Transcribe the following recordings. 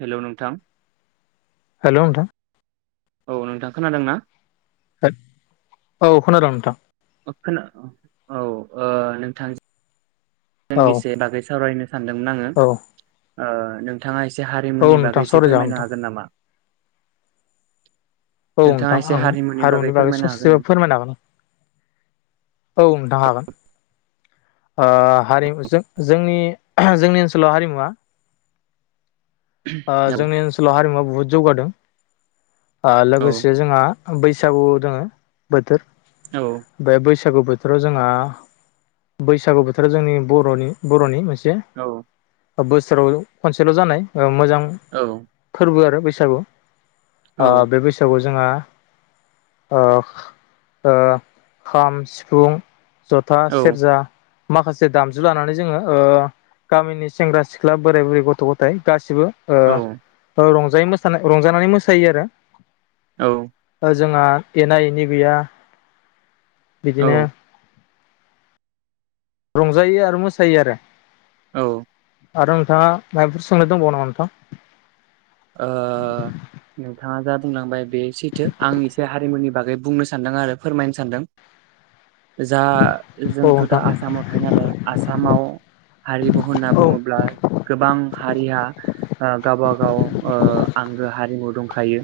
हेल' नोंथां। हेल' नोंथां औ नोंथां खोनादों ना? औ खोनादों नोंथां? खोना औ ओ नोंथां औ इसे बागै सावरायनो सानदोंमोन आङो। औ ओ नोंथाङा एसे एसे औ हारिमुनि नोंथां बागै एसे सावरायजागोन नोंथां फोरमायनो हागोन नामा? औ नोंथाङा नोंथां एसे आं हारिमुनि हारमुनि बागै फोरमायनो ससे हागोन फोरमायनो हागोन औ नोंथां हागोन। ओ हारिमु जों जोंनि जोंनि ओनसोलाव हारिमुवा ओ नामा? जोंनि ओनसोलाव हारिमुवा बुहुत जौगादों। औ लोगोसे जोंहा बैसागु दोङो बोथोर औ बे बैस सागु बोथोराव जोंहा बैसागु बोथोराव जोंनि बर'नि बर'नि मोनसे औ बोसोराव खनसेल जानाय मोजां औ फोरबो आरो बैसागो औ आ बे बैसागो जोंहा ओ ओ खाम सिफुं जथा औ सेरजा माखासे दामजु लानानै जोङो ओ गामिनि सेंग्रा सिख्ला बोराय बुरै गथ गथाय गासिबो औ रं जायै मोसानाय रंजानानै मोसायो औ आरो जोंहा एना एनि गैया औ बिदिनो रंजायो आरो मोसायो आरो औ आरो नोंथाङा माबफोर सोंनो दंबावो नामा नोंथां ओ नोंथाङा दा बुंलांबाय बे सैथो आंनि एसे हारिमुनि बागै बुंनो सानदों आरो फोरमायनो सान्दों जा औ जोंथ दा नोंथां आसामाव थायो नालाय आसामाव हारिमु होनना औ बुङोब्ला गोबां हारिया आ गाबा गाव ओ आंगो हारिमु दंखायो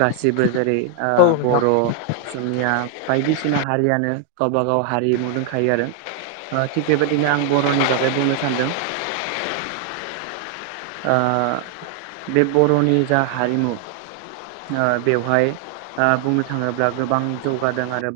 गासिबो जेरै ओ औ नोंथां बर', असमिया बायदिसिना हारियानो गावबाागाव हारिमु दंखायो आरो ओ थिग बेबायदिनो आं बर'नि बागै बुंनो सानदों ओ बे बर'नि जा हारिमु ओ बेवहाय ओ बुंनो थाङोब्ला गोबां जौगादों आरो